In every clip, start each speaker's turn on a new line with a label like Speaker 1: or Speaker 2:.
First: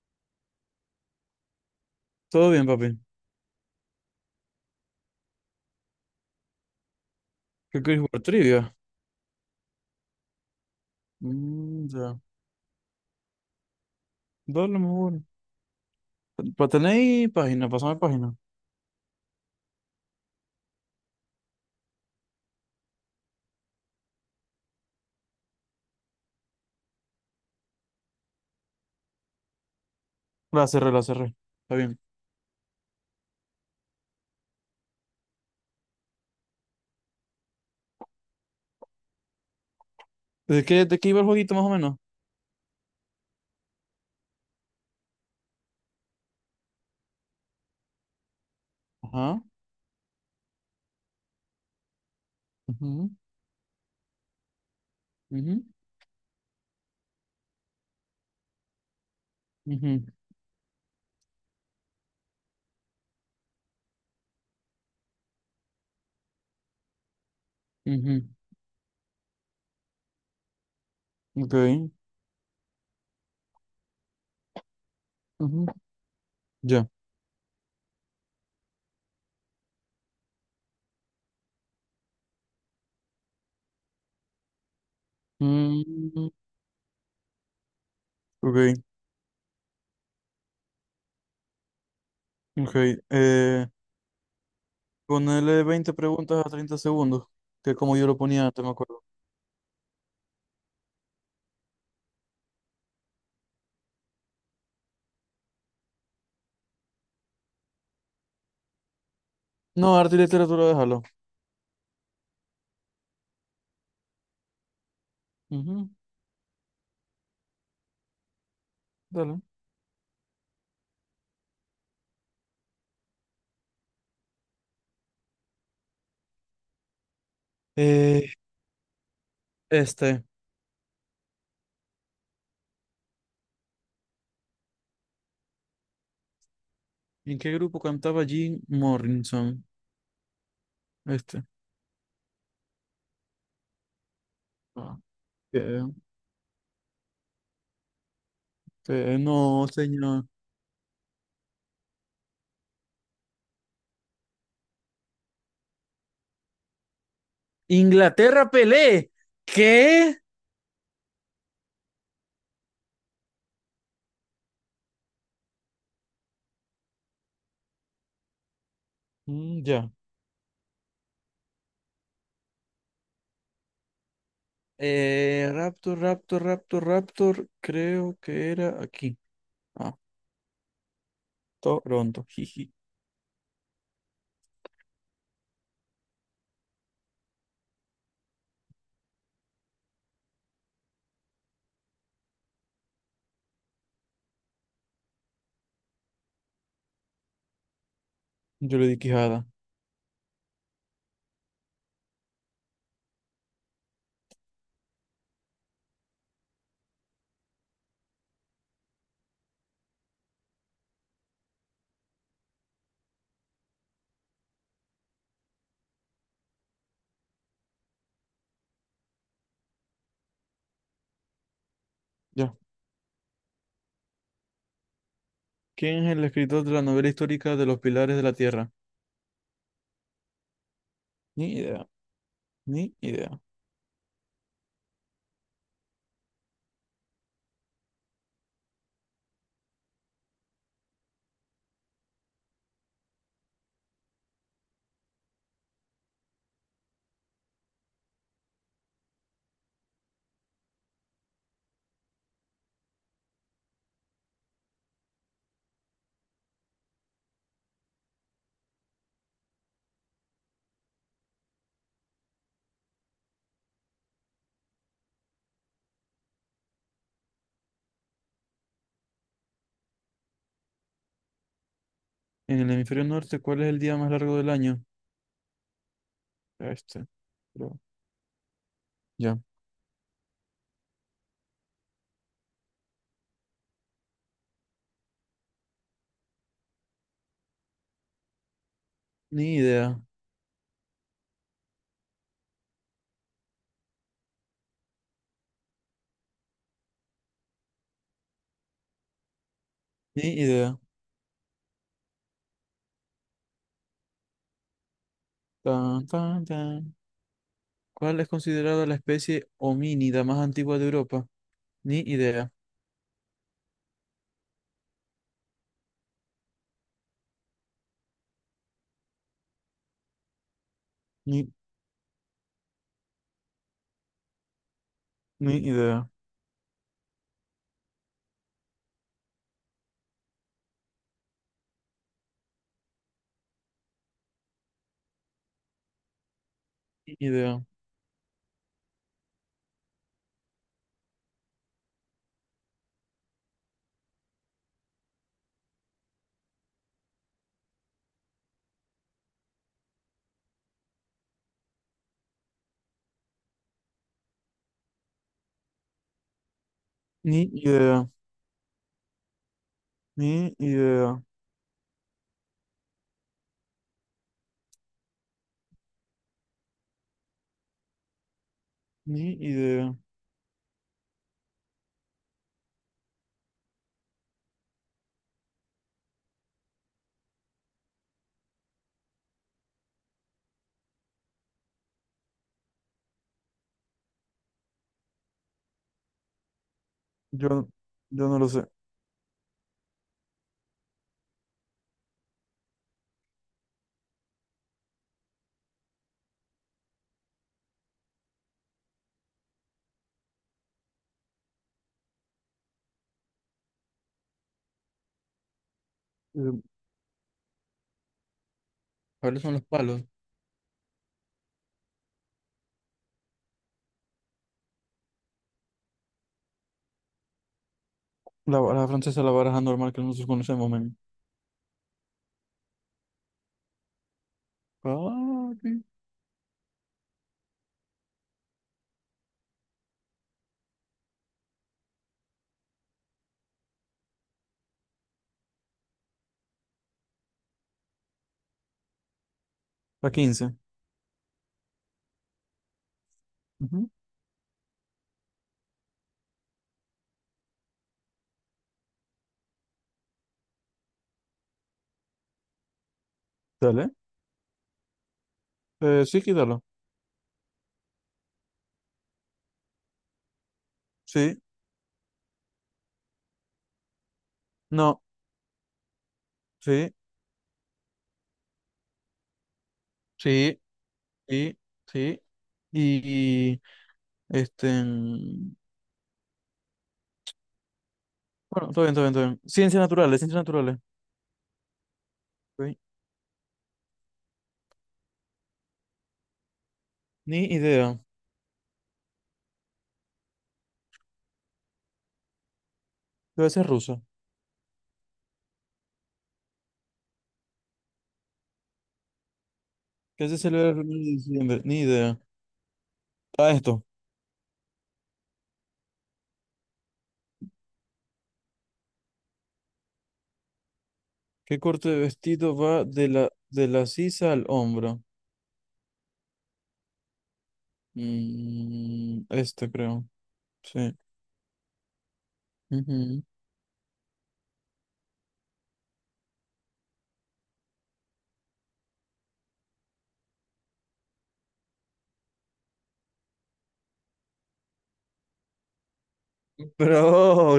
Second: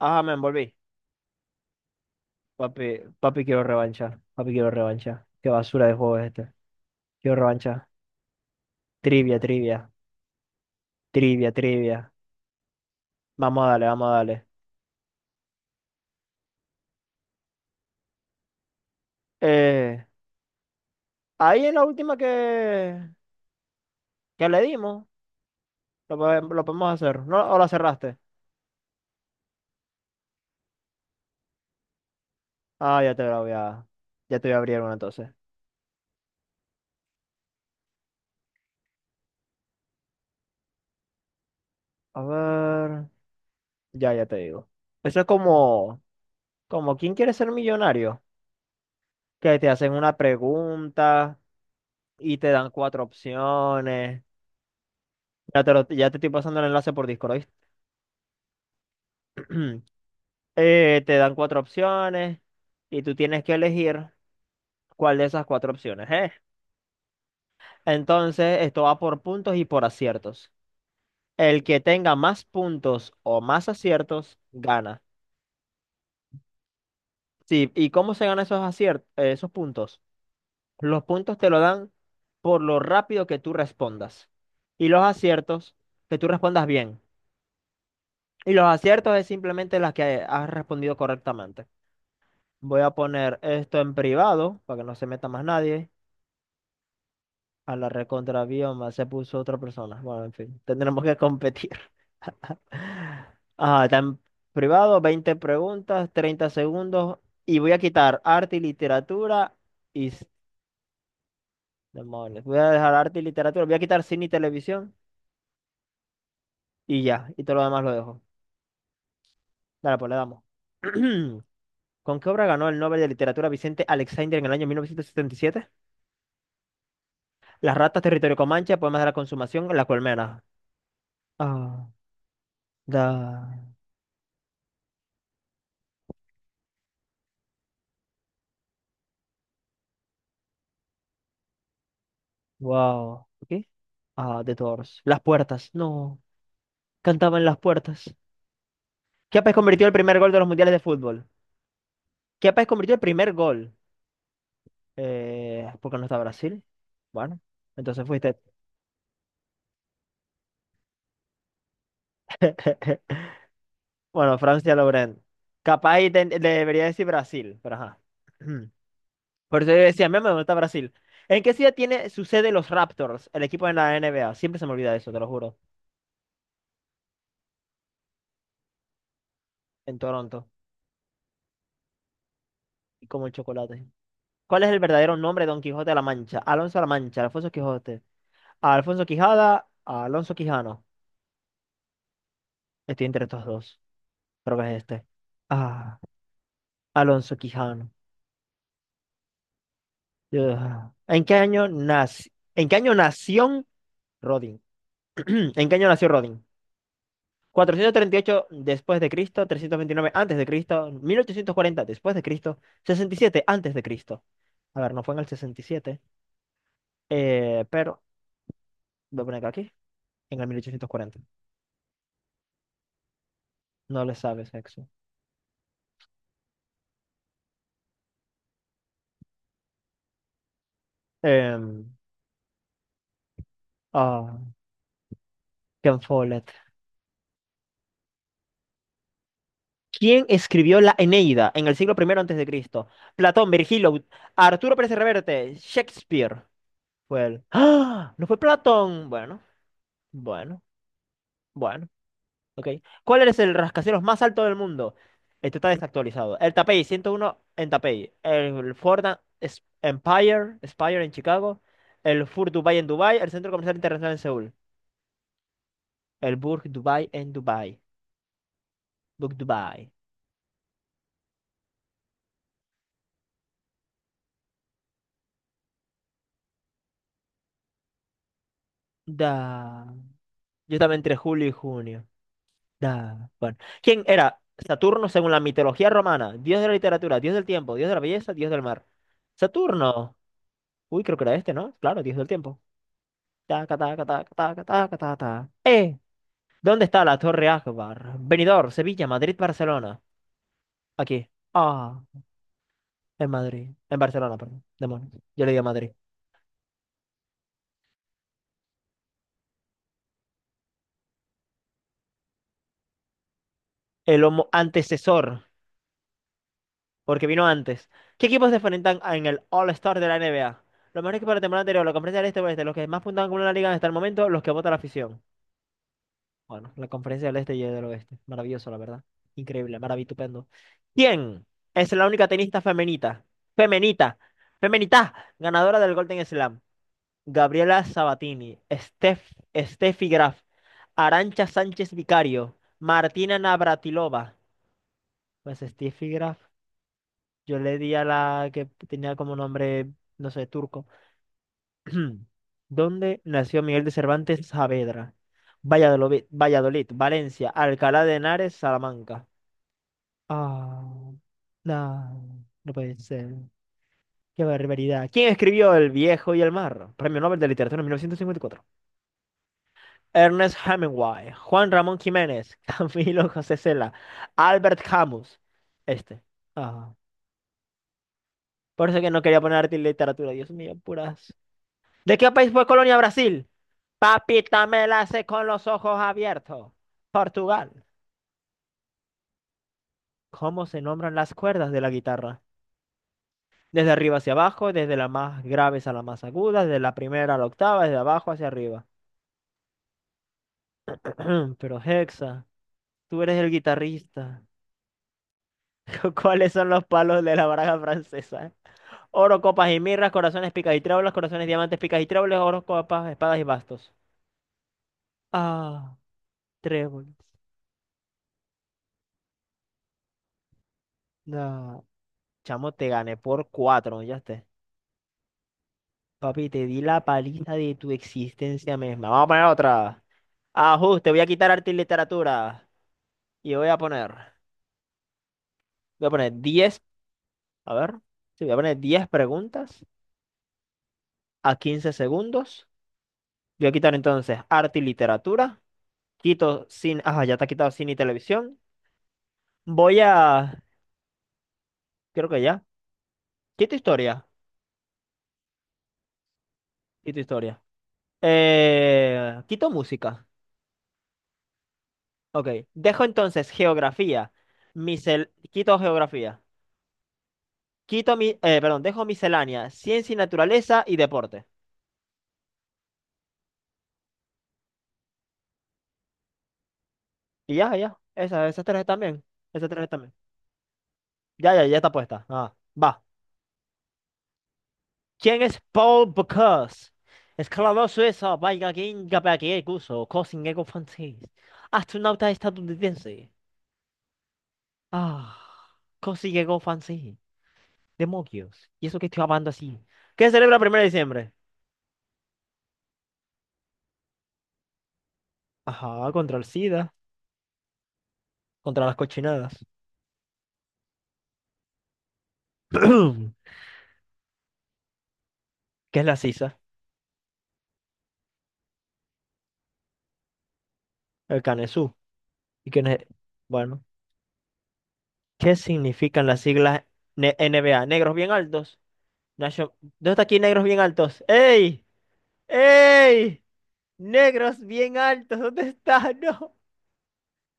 Speaker 1: Ah, me envolví.
Speaker 2: Todo bien, papi.
Speaker 1: Papi, papi, quiero revancha. Papi, quiero revancha. ¡Qué basura de juego es este! Quiero
Speaker 2: ¿Qué
Speaker 1: revancha.
Speaker 2: quieres jugar? Trivia.
Speaker 1: Trivia, trivia. Trivia,
Speaker 2: Mm,
Speaker 1: trivia.
Speaker 2: ya.
Speaker 1: Vamos a darle, vamos a darle.
Speaker 2: Dale, mejor. ¿Para tenéis página? Pásame página.
Speaker 1: Eh, ahí en la última que le dimos, lo podemos hacer. ¿No? ¿O la cerraste?
Speaker 2: La cerré, la cerré. Está bien.
Speaker 1: Ah, ya te voy a abrir una entonces.
Speaker 2: ¿De qué iba el jueguito más o menos?
Speaker 1: A ver. Ya te digo. Eso es como... Como, ¿quién quiere ser millonario?
Speaker 2: Ajá.
Speaker 1: Que te hacen una pregunta y te dan cuatro
Speaker 2: Ujú,
Speaker 1: opciones. Ya
Speaker 2: ujú,
Speaker 1: te, lo- ya te estoy pasando el enlace por Discord, ¿oíste?
Speaker 2: ujú,
Speaker 1: Te dan cuatro opciones y tú tienes que elegir cuál de esas cuatro opciones es.
Speaker 2: ujú.
Speaker 1: Entonces, esto va por puntos y por aciertos.
Speaker 2: Ok.
Speaker 1: El que tenga más puntos o más aciertos, gana.
Speaker 2: Ujú. Ya.
Speaker 1: Sí, ¿y cómo se ganan esos aciertos, esos puntos? Los puntos te lo dan por lo rápido que tú respondas. Y los aciertos, que tú
Speaker 2: Mm,
Speaker 1: respondas bien. Y los
Speaker 2: ok,
Speaker 1: aciertos es simplemente las que has respondido correctamente.
Speaker 2: ok.
Speaker 1: Voy a poner
Speaker 2: Eh,
Speaker 1: esto en privado para que no se meta más
Speaker 2: Ponele
Speaker 1: nadie.
Speaker 2: 20 preguntas a 30 segundos, que
Speaker 1: A
Speaker 2: es
Speaker 1: la
Speaker 2: como yo lo
Speaker 1: recontra
Speaker 2: ponía antes, me
Speaker 1: bioma
Speaker 2: acuerdo.
Speaker 1: se puso otra persona. Bueno, en fin, tendremos que competir. Ah, está en privado, 20 preguntas, 30 segundos. Y voy a quitar arte y literatura
Speaker 2: No,
Speaker 1: y...
Speaker 2: arte y
Speaker 1: s-
Speaker 2: literatura, déjalo.
Speaker 1: demonios. Voy a dejar arte y literatura. Voy a quitar cine y televisión
Speaker 2: Ujú.
Speaker 1: y ya. Y todo lo demás lo dejo.
Speaker 2: Dale.
Speaker 1: Dale, pues le damos. ¿Con qué obra ganó el Nobel de Literatura Vicente Alexander en el año 1977? Las ratas,
Speaker 2: Eh,
Speaker 1: territorio Comanche, poemas de la consumación, la
Speaker 2: este.
Speaker 1: colmena. Ah. Da,
Speaker 2: ¿En qué grupo cantaba Jim Morrison? Este.
Speaker 1: wow. ¿Qué? Ah, The
Speaker 2: Ah,
Speaker 1: Doors. Las puertas.
Speaker 2: que-
Speaker 1: No. Cantaban las puertas.
Speaker 2: que
Speaker 1: Chiapas
Speaker 2: no,
Speaker 1: convirtió el primer
Speaker 2: señor.
Speaker 1: gol de los mundiales de fútbol. Chiapas convirtió el primer gol. Porque no está Brasil. Bueno, entonces fuiste.
Speaker 2: Inglaterra, Pelé. ¿Qué?
Speaker 1: Bueno, Francia Laurent. Capaz y debería decir Brasil, pero ajá. Por
Speaker 2: Mm,
Speaker 1: eso yo
Speaker 2: ya.
Speaker 1: decía, meme, ¿dónde está Brasil? ¿En qué ciudad tiene su sede los Raptors, el equipo de la NBA? Siempre se me olvida eso, te lo juro.
Speaker 2: Raptor, Raptor, Raptor, Raptor. Creo que era aquí. Ah,
Speaker 1: En Toronto.
Speaker 2: Toronto. Jiji.
Speaker 1: Y como el chocolate. ¿Cuál es el verdadero nombre de Don Quijote de la Mancha? Alonso de la Mancha, Alfonso Quijote. Alfonso Quijada, Alonso Quijano. Estoy entre estos dos. Creo que es este. Ah, Alonso Quijano.
Speaker 2: Yo le di quijada.
Speaker 1: Ugh. ¿En qué año nació? ¿En qué año nació Rodin? ¿En qué año nació Rodin? 438 después de Cristo, 329 antes de Cristo, 1840 después de Cristo, 67 antes de Cristo. A ver, no fue en el 67, pero voy a poner acá aquí, en el 1840.
Speaker 2: Ya.
Speaker 1: No le sabes, Hex.
Speaker 2: ¿Quién es el escritor de la novela histórica de Los Pilares de la Tierra? Ni idea,
Speaker 1: Em,
Speaker 2: ni idea.
Speaker 1: ah, Ken Follett. ¿Quién escribió la Eneida en el siglo primero antes de Cristo? Platón, Virgilio, Arturo Pérez Reverte, Shakespeare. Fue él. ¡Ah! ¿No fue Platón? Bueno, bueno, bueno. Ok. ¿Cuál es el rascacielos más alto del mundo? Este está desactualizado. El Tapey 101 en Tapey. El Ford Empire, Spire en Chicago. El Fur Dubai en Dubai. El Centro Comercial Internacional en Seúl. El Burj Dubai en Dubai. Burj Dubai.
Speaker 2: En el hemisferio norte, ¿cuál es el día más largo del año? Este, creo. Ya.
Speaker 1: Da. Yo estaba entre julio y junio. Da, bueno. ¿Quién era Saturno según la mitología romana? Dios de la literatura, dios del tiempo, dios de la belleza, dios del mar.
Speaker 2: Ni idea,
Speaker 1: Saturno. Uy, creo que era este, ¿no? Claro, dios del tiempo. Taca, taca, taca, taca, taca, taca, taca. ¡Eh! ¿Dónde está la Torre Akbar? Benidorm, Sevilla, Madrid, Barcelona.
Speaker 2: ni idea.
Speaker 1: Aquí. Ah, en Madrid. En Barcelona, perdón. Demonios. Yo le digo Madrid.
Speaker 2: Tan, tan, tan. ¿Cuál es considerada la especie homínida más antigua de Europa? Ni idea,
Speaker 1: El homo antecesor porque vino antes. ¿Qué equipos se enfrentan en el All-Star de la NBA? Los mejores equipos de la
Speaker 2: ni,
Speaker 1: temporada anterior, la conferencia del Este y Oeste, los que más puntos han acumulado la liga hasta el momento, los que vota la afición.
Speaker 2: ni idea.
Speaker 1: Bueno, la conferencia del Este y del Oeste. Maravilloso, la verdad. Increíble, maravitupendo. ¿Quién es la única tenista femenita? Femenita. Femenita. Ganadora del Golden Slam.
Speaker 2: Ni idea.
Speaker 1: Gabriela Sabatini. Steffi Graf. Arancha Sánchez Vicario. Martina Navratilova. Pues Steffi Graf. Yo le di a la que tenía como nombre, no sé, turco. ¿Dónde nació Miguel de Cervantes Saavedra? Valladolid, Valladolid,
Speaker 2: Ni
Speaker 1: Valencia, Alcalá
Speaker 2: idea.
Speaker 1: de Henares, Salamanca.
Speaker 2: Ni
Speaker 1: Ah,
Speaker 2: idea.
Speaker 1: no, no puede ser. ¡Qué barbaridad! ¿Quién escribió El viejo y el mar? Premio Nobel de Literatura en 1954.
Speaker 2: Ni idea.
Speaker 1: Ernest Hemingway, Juan Ramón Jiménez, Camilo José Cela, Albert Camus. Este. Ah, por eso que no quería poner arte y literatura. Dios mío, puras. ¿De qué país fue colonia Brasil? Papita me la hace con los ojos abiertos.
Speaker 2: Yo,
Speaker 1: Portugal.
Speaker 2: yo no lo sé.
Speaker 1: ¿Cómo se nombran las cuerdas de la guitarra? Desde arriba hacia abajo, desde las más graves a las más agudas, desde la primera a la octava, desde abajo hacia arriba. Pero Hexa, tú eres el guitarrista. ¿Cuáles
Speaker 2: Eh,
Speaker 1: son los palos de la baraja francesa? Oro,
Speaker 2: ¿Cuáles son los
Speaker 1: copas y
Speaker 2: palos?
Speaker 1: mirras, corazones, picas y tréboles, corazones, diamantes, picas y tréboles, oro, copas, espadas y bastos. Ah, tréboles.
Speaker 2: La baraja francesa, la baraja normal que nosotros conocemos, men.
Speaker 1: No. Chamo, te gané por cuatro, ya está.
Speaker 2: Papi.
Speaker 1: Papi, te di la paliza de tu existencia misma. Vamos a poner otra. Ajuste, voy a quitar arte y literatura. Y voy a poner 10, a ver, sí, voy a poner 10 preguntas
Speaker 2: ¿La 15?
Speaker 1: a 15 segundos. Voy a
Speaker 2: Ujú.
Speaker 1: quitar entonces arte y literatura. Quito cine, ajá, ya está quitado cine y televisión. Voy a, Creo que ya. Quito
Speaker 2: Dale.
Speaker 1: historia,
Speaker 2: Sí, quítalo.
Speaker 1: quito historia. Quito música,
Speaker 2: Sí.
Speaker 1: ok. Dejo entonces geografía.
Speaker 2: No.
Speaker 1: Misel, quito geografía.
Speaker 2: Sí.
Speaker 1: Perdón, dejo miscelánea, ciencia y
Speaker 2: Sí.
Speaker 1: naturaleza y deporte.
Speaker 2: Sí. Sí. Y este. Mm,
Speaker 1: Y ya, ya. Esas
Speaker 2: bueno,
Speaker 1: tres
Speaker 2: todo bien, todo bien,
Speaker 1: también.
Speaker 2: todo bien.
Speaker 1: Esas
Speaker 2: Ciencias
Speaker 1: tres también.
Speaker 2: naturales, ciencias naturales.
Speaker 1: Ya está puesta. Ah,
Speaker 2: Ok.
Speaker 1: va. ¿Quién es Paul Bocuse?
Speaker 2: Ni
Speaker 1: Escalador
Speaker 2: idea.
Speaker 1: suizo, vaya ginga que guso, cosingego francés. Astronauta estadounidense.
Speaker 2: Debe ser ruso.
Speaker 1: Ah, cosingego francés. Demonios. ¿Y eso que estoy hablando así? ¿Qué
Speaker 2: ¿Qué
Speaker 1: se
Speaker 2: se
Speaker 1: celebra el
Speaker 2: celebra el
Speaker 1: 1 de
Speaker 2: 1 de
Speaker 1: diciembre?
Speaker 2: diciembre? Ni idea. Ah, esto.
Speaker 1: Ajá, contra el SIDA, contra las cochinadas.
Speaker 2: ¿Qué corte de vestido va de la, de la sisa al hombro?
Speaker 1: ¿Qué es la sisa?
Speaker 2: Mm, este creo. Sí.
Speaker 1: El canesú. ¿Y quién es?
Speaker 2: Ujú.
Speaker 1: Bueno. ¿Qué significan las siglas NBA? Negros bien altos. Nation- ¿Dónde está aquí negros bien altos? ¡Ey! ¡Ey! Negros bien altos. ¿Dónde está? No.
Speaker 2: Bro,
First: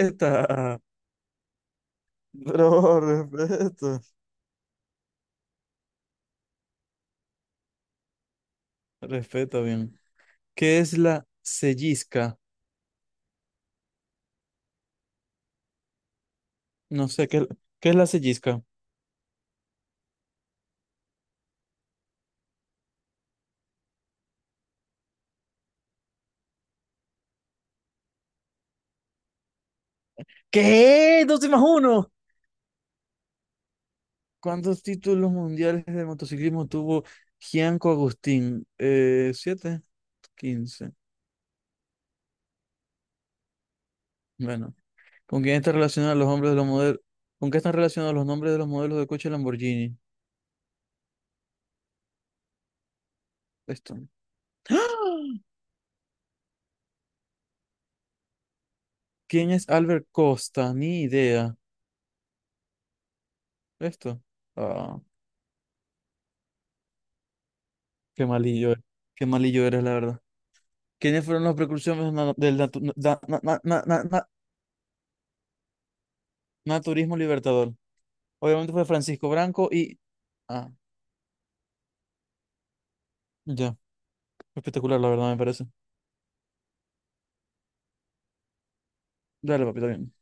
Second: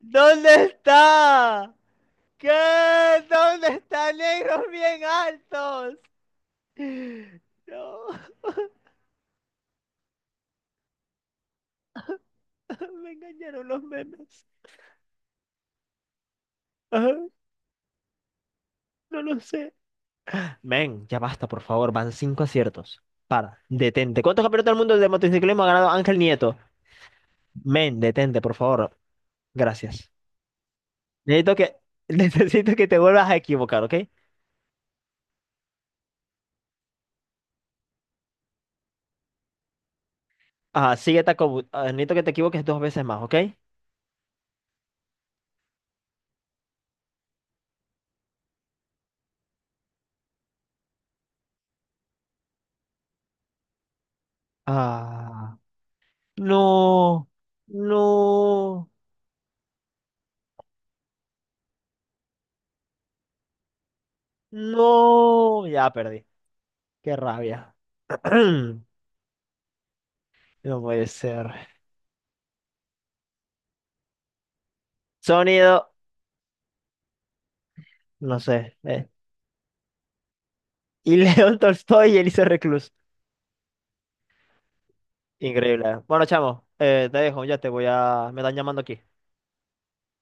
Speaker 1: ¿Dónde está? ¿Qué?
Speaker 2: Bro,
Speaker 1: ¿Dónde
Speaker 2: respeta.
Speaker 1: está negros bien altos? No.
Speaker 2: Respeta bien. ¿Qué es la sellisca?
Speaker 1: Me engañaron los memes.
Speaker 2: No
Speaker 1: Ajá,
Speaker 2: sé, ¿qué es la sellisca?
Speaker 1: no lo sé. Men, ya basta, por favor. Van cinco aciertos. Para, detente. ¿Cuántos campeonatos del mundo de motociclismo ha ganado Ángel Nieto? Men, detente, por favor. Gracias.
Speaker 2: ¿Qué? ¿Dos y
Speaker 1: Necesito
Speaker 2: más
Speaker 1: que,
Speaker 2: uno?
Speaker 1: necesito que te vuelvas a equivocar, ¿ok?
Speaker 2: ¿Cuántos títulos mundiales de motociclismo tuvo Gianco Agustín? ¿Siete? 15.
Speaker 1: Ah, necesito que te equivoques dos veces más, ¿ok?
Speaker 2: Bueno, ¿con quién están relacionados los hombres de los modelos? ¿Con qué están relacionados los nombres de los modelos de coche Lamborghini? Esto. ¡Ah!
Speaker 1: Ah, no, no,
Speaker 2: ¿Quién es Albert Costa? Ni idea. Esto. Ah,
Speaker 1: no. Ya perdí. ¡Qué rabia!
Speaker 2: qué malillo eres. Qué malillo eres, la verdad.
Speaker 1: No puede
Speaker 2: ¿Quiénes fueron
Speaker 1: ser.
Speaker 2: los precursores na- del natu- da- na- na- na- na- na-
Speaker 1: Sonido,
Speaker 2: naturismo libertador?
Speaker 1: no
Speaker 2: Obviamente
Speaker 1: sé.
Speaker 2: fue Francisco Branco y... Ah,
Speaker 1: Y León Tolstoy y Elisa Reclus.
Speaker 2: ya. Espectacular, la verdad, me parece.
Speaker 1: Increíble. Bueno, chamo, te dejo. Me están llamando aquí.
Speaker 2: Dale, papi, también